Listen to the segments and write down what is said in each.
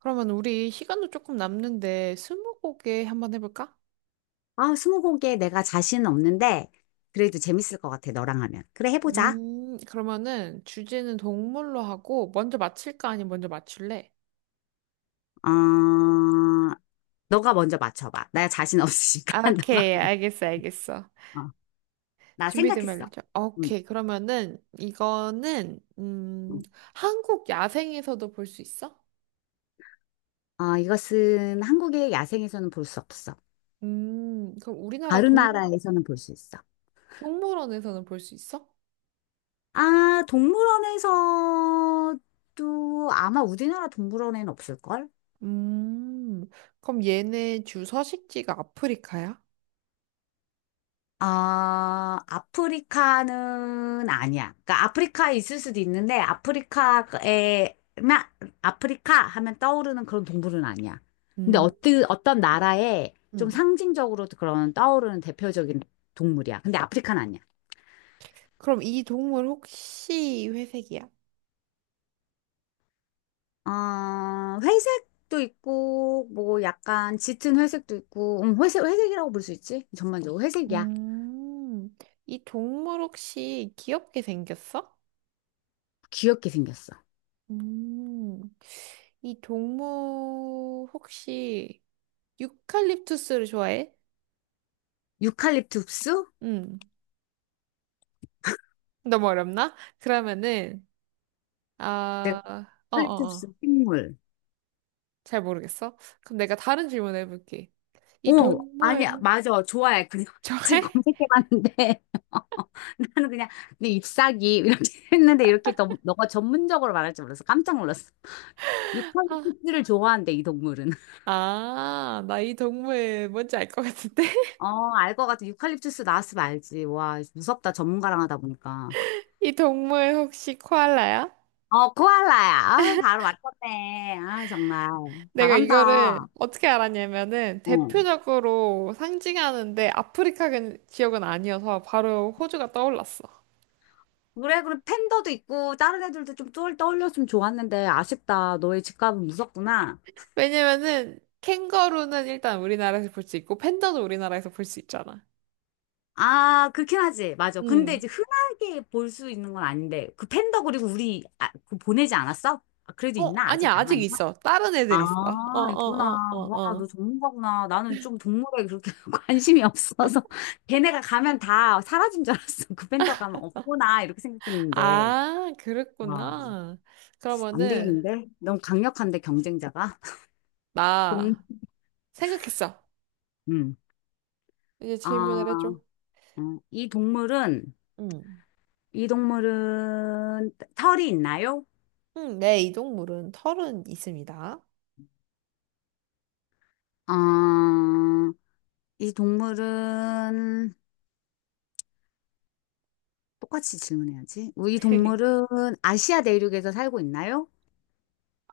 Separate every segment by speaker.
Speaker 1: 그러면 우리 시간도 조금 남는데 스무고개 한번 해볼까?
Speaker 2: 아, 스무고개 내가 자신은 없는데, 그래도 재밌을 것 같아, 너랑 하면. 그래, 해보자.
Speaker 1: 그러면은 주제는 동물로 하고 먼저 맞힐까 아니면 먼저 맞출래?
Speaker 2: 어, 너가 먼저 맞춰봐. 나 자신 없으니까,
Speaker 1: 아,
Speaker 2: 너가.
Speaker 1: 오케이, 알겠어, 알겠어.
Speaker 2: 어, 나
Speaker 1: 준비되면
Speaker 2: 생각했어.
Speaker 1: 알려줘.
Speaker 2: 응,
Speaker 1: 오케이, 그러면은 이거는.
Speaker 2: 응.
Speaker 1: 한국 야생에서도 볼 수 있어?
Speaker 2: 어, 이것은 한국의 야생에서는 볼 수 없어.
Speaker 1: 음, 그럼 우리나라
Speaker 2: 다른
Speaker 1: 동,
Speaker 2: 나라에서는 볼 수 있어.
Speaker 1: 동물원에서는 볼 수 있어?
Speaker 2: 아, 동물원에서도 아마 우리나라 동물원에는 없을걸?
Speaker 1: 음, 그럼 얘네 주 서식지가 아프리카야?
Speaker 2: 아, 아프리카는 아니야. 그러니까 아프리카에 있을 수도 있는데 아프리카에 마- 아프리카 하면 떠오르는 그런 동물은 아니야. 근데
Speaker 1: 음.
Speaker 2: 어떤 나라에 좀
Speaker 1: 음.
Speaker 2: 상징적으로 그런 떠오르는 대표적인 동물이야. 근데 아프리카는 아니야.
Speaker 1: 그럼 이 동물 혹시 회색이야?
Speaker 2: 어, 회색도 있고 뭐 약간 짙은 회색도 있고 회색 회색이라고 볼 수 있지? 전반적으로 회색이야.
Speaker 1: 음, 이 동물 혹시 귀엽게 생겼어?
Speaker 2: 귀엽게 생겼어.
Speaker 1: 음, 이 동물 혹시 유칼립투스를 좋아해?
Speaker 2: 유칼립투스?
Speaker 1: 음. 너무 어렵나? 그러면은
Speaker 2: 내가
Speaker 1: 아, 어, 어, 어.
Speaker 2: 유칼립투스 식물.
Speaker 1: 잘 모르겠어. 그럼 내가 다른 질문 해볼게. 이
Speaker 2: 어, 아니,
Speaker 1: 동물
Speaker 2: 맞아. 좋아해. 그냥 지금
Speaker 1: 좋아해?
Speaker 2: 검색해봤는데. 나는 그냥, 내 잎사귀, 이렇게 했는데, 이렇게 너가 전문적으로 말할 줄 몰라서 깜짝 놀랐어. 유칼립투스를 좋아한대, 이 동물은.
Speaker 1: 아, 나 이 동물 뭔지 알 것 같은데?
Speaker 2: 어, 알 것 같아. 유칼립투스 나왔으면 알지. 와, 무섭다. 전문가랑 하다 보니까.
Speaker 1: 이 동물 혹시 코알라야?
Speaker 2: 어, 코알라야. 아, 바로 맞췄네. 아, 정말.
Speaker 1: 내가 이거를
Speaker 2: 잘한다.
Speaker 1: 어떻게 알았냐면은
Speaker 2: 어.
Speaker 1: 대표적으로 상징하는데 아프리카 지역은 아니어서 바로 호주가 떠올랐어.
Speaker 2: 그래, 그래. 팬더도 있고, 다른 애들도 좀 떠올렸으면 좋았는데, 아쉽다. 너의 집값은 무섭구나.
Speaker 1: 왜냐면은 캥거루는 일단 우리나라에서 볼 수 있고 팬더도 우리나라에서 볼 수 있잖아.
Speaker 2: 아, 그렇긴 하지. 맞아. 근데
Speaker 1: 응.
Speaker 2: 이제 흔하게 볼 수 있는 건 아닌데, 그 팬더 그리고 우리, 아, 그 보내지 않았어? 아, 그래도
Speaker 1: 어,
Speaker 2: 있나?
Speaker 1: 아니
Speaker 2: 아직
Speaker 1: 아직
Speaker 2: 남아있나?
Speaker 1: 있어. 다른 애들
Speaker 2: 아,
Speaker 1: 있어. 어, 어,
Speaker 2: 있구나.
Speaker 1: 어,
Speaker 2: 와,
Speaker 1: 어,
Speaker 2: 너
Speaker 1: 어.
Speaker 2: 전문가구나. 나는 좀 동물에 그렇게 관심이 없어서. 걔네가 가면 다 사라진 줄 알았어. 그 팬더 가면 없구나. 이렇게 생각했는데.
Speaker 1: 아,
Speaker 2: 와,
Speaker 1: 그랬구나.
Speaker 2: 안
Speaker 1: 그러면은
Speaker 2: 되겠는데? 너무 강력한데, 경쟁자가. 동,
Speaker 1: 나 생각했어.
Speaker 2: 음.
Speaker 1: 이제
Speaker 2: 아,
Speaker 1: 질문을 해줘.
Speaker 2: 이 동물은,
Speaker 1: 응.
Speaker 2: 이 동물은 털이 있나요?
Speaker 1: 응, 내 이동물은 털은 있습니다.
Speaker 2: 아, 이 동물은 똑같이 질문해야지. 뭐 이 동물은 아시아 대륙에서 살고 있나요?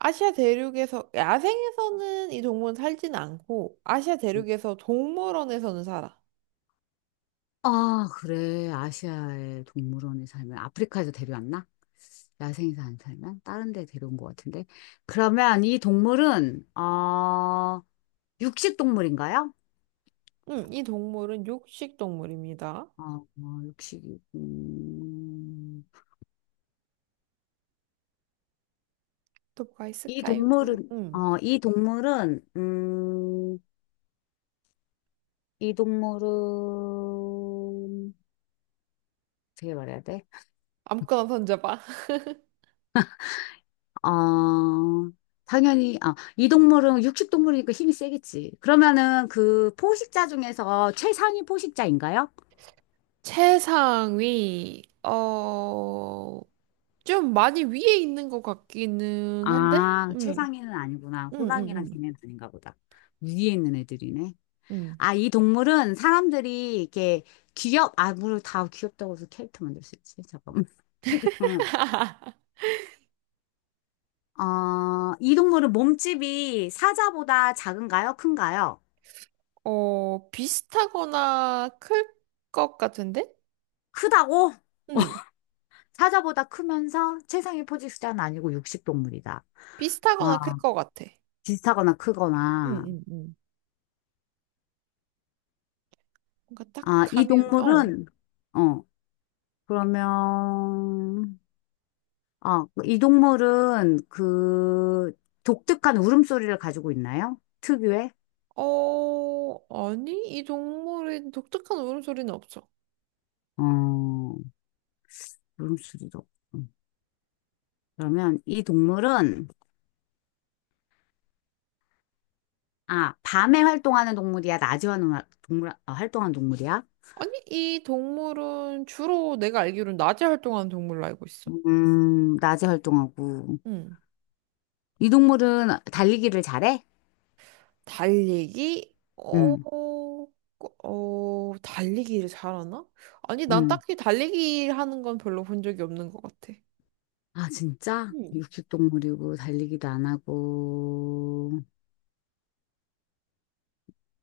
Speaker 1: 아시아 대륙에서, 야생에서는 이 동물은 살진 않고, 아시아
Speaker 2: 음.
Speaker 1: 대륙에서 동물원에서는 살아.
Speaker 2: 아, 그래. 아시아의 동물원에 살면 아프리카에서 데려왔나? 야생에서 안 살면 다른 데 데려온 것 같은데. 그러면 이 동물은 어 육식 동물인가요?
Speaker 1: 응, 이 동물은 육식 동물입니다.
Speaker 2: 어, 어 육식이
Speaker 1: 또 뭐가
Speaker 2: 이
Speaker 1: 있을까요?
Speaker 2: 동물은
Speaker 1: 응,
Speaker 2: 어 이 동물은 이 동물은 어떻게 말해야 돼?
Speaker 1: 아무거나 던져봐.
Speaker 2: 어, 당연히, 아, 이 동물은 육식동물이니까 힘이 세겠지. 그러면은 그 포식자 중에서 최상위 포식자인가요?
Speaker 1: 최상위, 좀 많이 위에 있는 것 같기는 한데?
Speaker 2: 아,
Speaker 1: 응,
Speaker 2: 최상위는 아니구나.
Speaker 1: 응, 응,
Speaker 2: 호랑이랑
Speaker 1: 응,
Speaker 2: 걔네는 아닌가 보다. 위에 있는 애들이네.
Speaker 1: 응.
Speaker 2: 아, 이 동물은 사람들이 이렇게 귀엽, 아, 물론 다 귀엽다고 해서 캐릭터 만들 수 있지. 잠깐만. 그러면, 어, 이 동물은 몸집이 사자보다 작은가요? 큰가요?
Speaker 1: 어, 비슷하거나 클 것 같은데?
Speaker 2: 크다고?
Speaker 1: 응,
Speaker 2: 사자보다 크면서 최상위 포식자는 아니고 육식동물이다. 와,
Speaker 1: 비슷하거나 클 것 같아.
Speaker 2: 비슷하거나
Speaker 1: 응,
Speaker 2: 크거나.
Speaker 1: 응. 응. 뭔가 딱
Speaker 2: 아, 이
Speaker 1: 가면, 어,
Speaker 2: 동물은, 어, 그러면, 아, 이 동물은 그 독특한 울음소리를 가지고 있나요? 특유의?
Speaker 1: 어, 아니, 이 동물의 독특한 울음소리는 없어.
Speaker 2: 어, 울음소리도. 없고. 그러면 이 동물은, 아, 밤에 활동하는 동물이야? 낮에 활동하는 동물이야?
Speaker 1: 아니, 이 동물은 주로 내가 알기로는 낮에 활동하는 동물로 알고 있어.
Speaker 2: 낮에 활동하고.
Speaker 1: 응.
Speaker 2: 이 동물은 달리기를 잘해?
Speaker 1: 달리기?
Speaker 2: 응.
Speaker 1: 달리기를 잘하나? 아니, 난
Speaker 2: 응.
Speaker 1: 딱히 달리기 하는 건 별로 본 적이 없는 것 같아.
Speaker 2: 아, 진짜?
Speaker 1: 음.
Speaker 2: 육식동물이고, 달리기도 안 하고,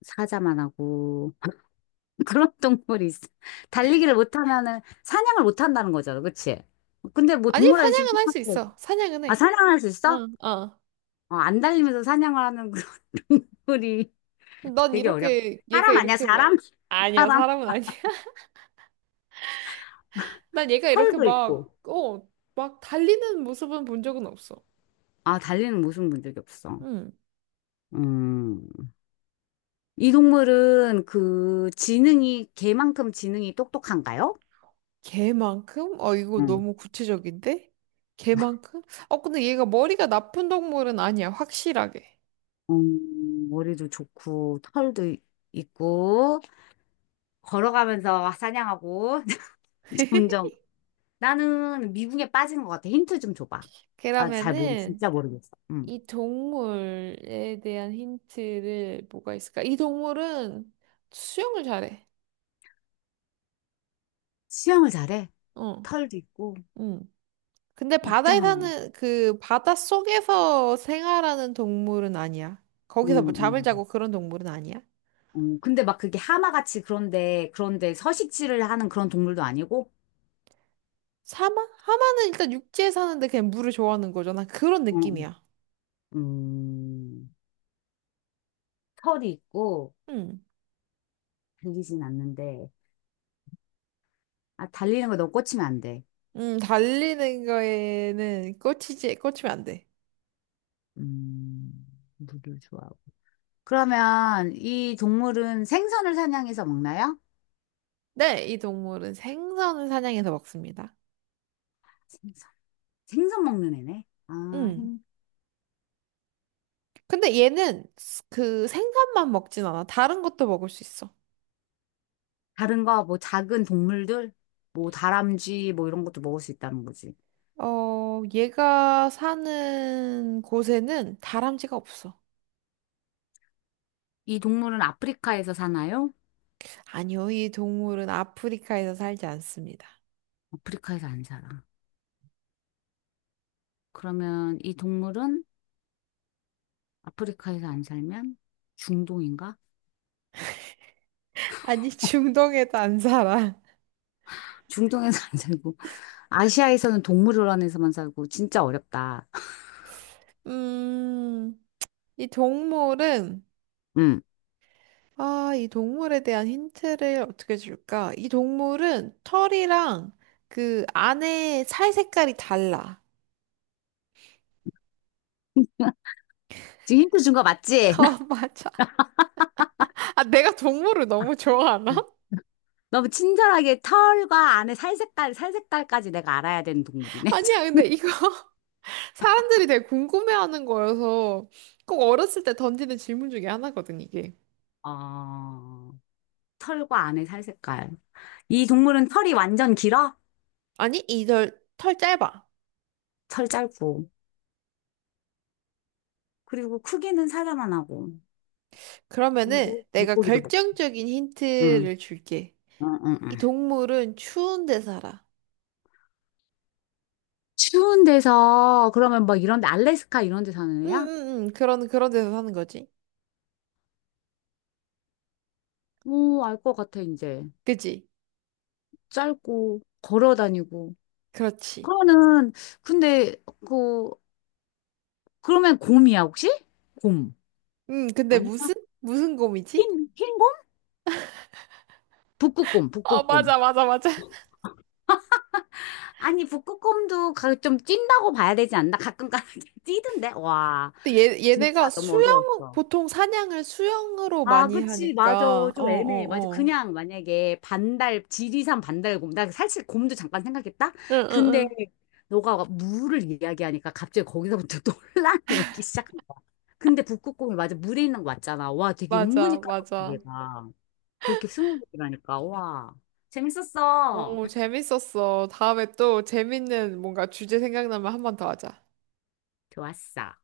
Speaker 2: 사자만 하고, 그런 동물이 있어. 달리기를 못하면은, 사냥을 못한다는 거잖아, 그치? 근데 뭐
Speaker 1: 아니,
Speaker 2: 동물원 있으면,
Speaker 1: 사냥은 할 수 있어. 사냥은
Speaker 2: 아,
Speaker 1: 해.
Speaker 2: 사냥할 수
Speaker 1: 어,
Speaker 2: 있어?
Speaker 1: 어.
Speaker 2: 어, 안 달리면서 사냥을 하는 그런 동물이
Speaker 1: 난
Speaker 2: 되게 어려워.
Speaker 1: 이렇게, 얘가
Speaker 2: 사람 아니야,
Speaker 1: 이렇게
Speaker 2: 사람?
Speaker 1: 막, 아니야,
Speaker 2: 사람.
Speaker 1: 사람은 아니야. 난 얘가 이렇게
Speaker 2: 털도
Speaker 1: 막,
Speaker 2: 있고.
Speaker 1: 어, 막 달리는 모습은 본 적은 없어.
Speaker 2: 아, 달리는 모습 본 적이 없어.
Speaker 1: 응.
Speaker 2: 음. 이 동물은 그 지능이, 개만큼 지능이 똑똑한가요?
Speaker 1: 개만큼? 이거
Speaker 2: 음.
Speaker 1: 너무 구체적인데? 개만큼? 어, 근데 얘가 머리가 나쁜 동물은 아니야, 확실하게.
Speaker 2: 머리도 좋고, 있고, 걸어가면서 사냥하고, 점점. 나는 미궁에 빠진 것 같아. 힌트 좀 줘봐. 나 잘 모르,
Speaker 1: 그러면은,
Speaker 2: 진짜 모르겠어. 응.
Speaker 1: 이 동물에 대한 힌트를 뭐가 있을까? 이 동물은 수영을 잘해.
Speaker 2: 수영을 잘해.
Speaker 1: 어,
Speaker 2: 털도 있고,
Speaker 1: 응. 근데 바다에
Speaker 2: 있다만.
Speaker 1: 사는, 바다 속에서 생활하는 동물은 아니야.
Speaker 2: 응,
Speaker 1: 거기서 뭐
Speaker 2: 응.
Speaker 1: 잠을
Speaker 2: 응.
Speaker 1: 자고 그런 동물은 아니야.
Speaker 2: 응. 근데 막 그게 하마같이 그런데, 그런데 서식지를 하는 그런 동물도 아니고,
Speaker 1: 사마? 하마는 일단 육지에 사는데 그냥 물을 좋아하는 거잖아. 그런
Speaker 2: 응. 응.
Speaker 1: 느낌이야.
Speaker 2: 털이 있고,
Speaker 1: 음.
Speaker 2: 달리진 않는데, 아, 달리는 거 너무 꽂히면 안 돼.
Speaker 1: 달리는 거에는 꽂히지, 꽂히면 안 돼.
Speaker 2: 음, 물을 좋아. 그러면 이 동물은 생선을 사냥해서 먹나요?
Speaker 1: 네, 이 동물은 생선을 사냥해서 먹습니다.
Speaker 2: 생선. 생선 먹는 애네. 아,
Speaker 1: 음.
Speaker 2: 생,
Speaker 1: 근데 얘는 그 생선만 먹진 않아. 다른 것도 먹을 수 있어.
Speaker 2: 다른 거, 뭐 작은 동물들, 뭐 다람쥐, 뭐 이런 것도 먹을 수 있다는 거지.
Speaker 1: 어, 얘가 사는 곳에는 다람쥐가 없어.
Speaker 2: 이 동물은 아프리카에서 사나요?
Speaker 1: 아니요, 이 동물은 아프리카에서 살지 않습니다.
Speaker 2: 아프리카에서 안 살아. 그러면 이 동물은 아프리카에서 안 살면 중동인가?
Speaker 1: 아니, 중동에도 안 살아.
Speaker 2: 중동에서 안 살고. 아시아에서는 동물원에서만 살고. 진짜 어렵다.
Speaker 1: 음. 이 동물은,
Speaker 2: 음,
Speaker 1: 아, 이 동물에 대한 힌트를 어떻게 줄까? 이 동물은 털이랑 그 안에 살 색깔이 달라.
Speaker 2: 지금 힌트 준 거 맞지?
Speaker 1: 아, 맞아. 아, 내가 동물을 너무 좋아하나?
Speaker 2: 너무 친절하게 털과 안에 살 색깔, 살 색깔까지 내가 알아야 되는 동물이네. 참.
Speaker 1: 아니야, 근데 이거 사람들이 되게 궁금해하는 거여서 꼭 어렸을 때 던지는 질문 중에 하나거든, 이게.
Speaker 2: 어, 털과 안에 살 색깔. 이 동물은 털이 완전 길어?
Speaker 1: 아니, 털 짧아.
Speaker 2: 털 짧고. 그리고 크기는 사자만 하고.
Speaker 1: 그러면은
Speaker 2: 그리고
Speaker 1: 내가
Speaker 2: 물고기도 먹고.
Speaker 1: 결정적인
Speaker 2: 응,
Speaker 1: 힌트를 줄게.
Speaker 2: 응, 응,
Speaker 1: 이
Speaker 2: 응.
Speaker 1: 동물은 추운 데 살아.
Speaker 2: 추운 데서, 그러면 막 이런 데, 알래스카 이런 데 사는
Speaker 1: 응,
Speaker 2: 애야?
Speaker 1: 응, 응. 그런 데서 사는 거지.
Speaker 2: 오, 알 것 같아, 이제.
Speaker 1: 그지?
Speaker 2: 짧고, 걸어 다니고.
Speaker 1: 그렇지.
Speaker 2: 그러면은, 근데, 그, 그러면 곰이야, 혹시? 곰.
Speaker 1: 근데
Speaker 2: 아니?
Speaker 1: 무슨? 무슨 곰이지?
Speaker 2: 흰 북극곰,
Speaker 1: 어,
Speaker 2: 북극곰.
Speaker 1: 맞아, 맞아, 맞아.
Speaker 2: 아니, 좀 찐다고 봐야 되지 않나? 가끔 가다 찌던데? 와,
Speaker 1: 근데
Speaker 2: 진짜
Speaker 1: 얘네가
Speaker 2: 너무 어려웠어.
Speaker 1: 보통 사냥을 수영으로
Speaker 2: 아,
Speaker 1: 많이
Speaker 2: 그치, 맞아.
Speaker 1: 하니까, 어, 어,
Speaker 2: 좀 애매해. 맞아.
Speaker 1: 어.
Speaker 2: 그냥 만약에 반달, 지리산 반달곰. 나 사실 곰도 잠깐 생각했다?
Speaker 1: 응, 응,
Speaker 2: 근데
Speaker 1: 응.
Speaker 2: 너가 물을 이야기하니까 갑자기 거기서부터 논란이 오기 시작한 거야. 근데 북극곰이 맞아. 물에 있는 거 맞잖아. 와, 되게
Speaker 1: 맞아,
Speaker 2: 은근히 까다롭다,
Speaker 1: 맞아.
Speaker 2: 얘가. 그렇게 스무고개라니까. 와, 재밌었어.
Speaker 1: 오, 재밌었어. 다음에 또 재밌는 뭔가 주제 생각나면 한 번 더 하자.
Speaker 2: 좋았어.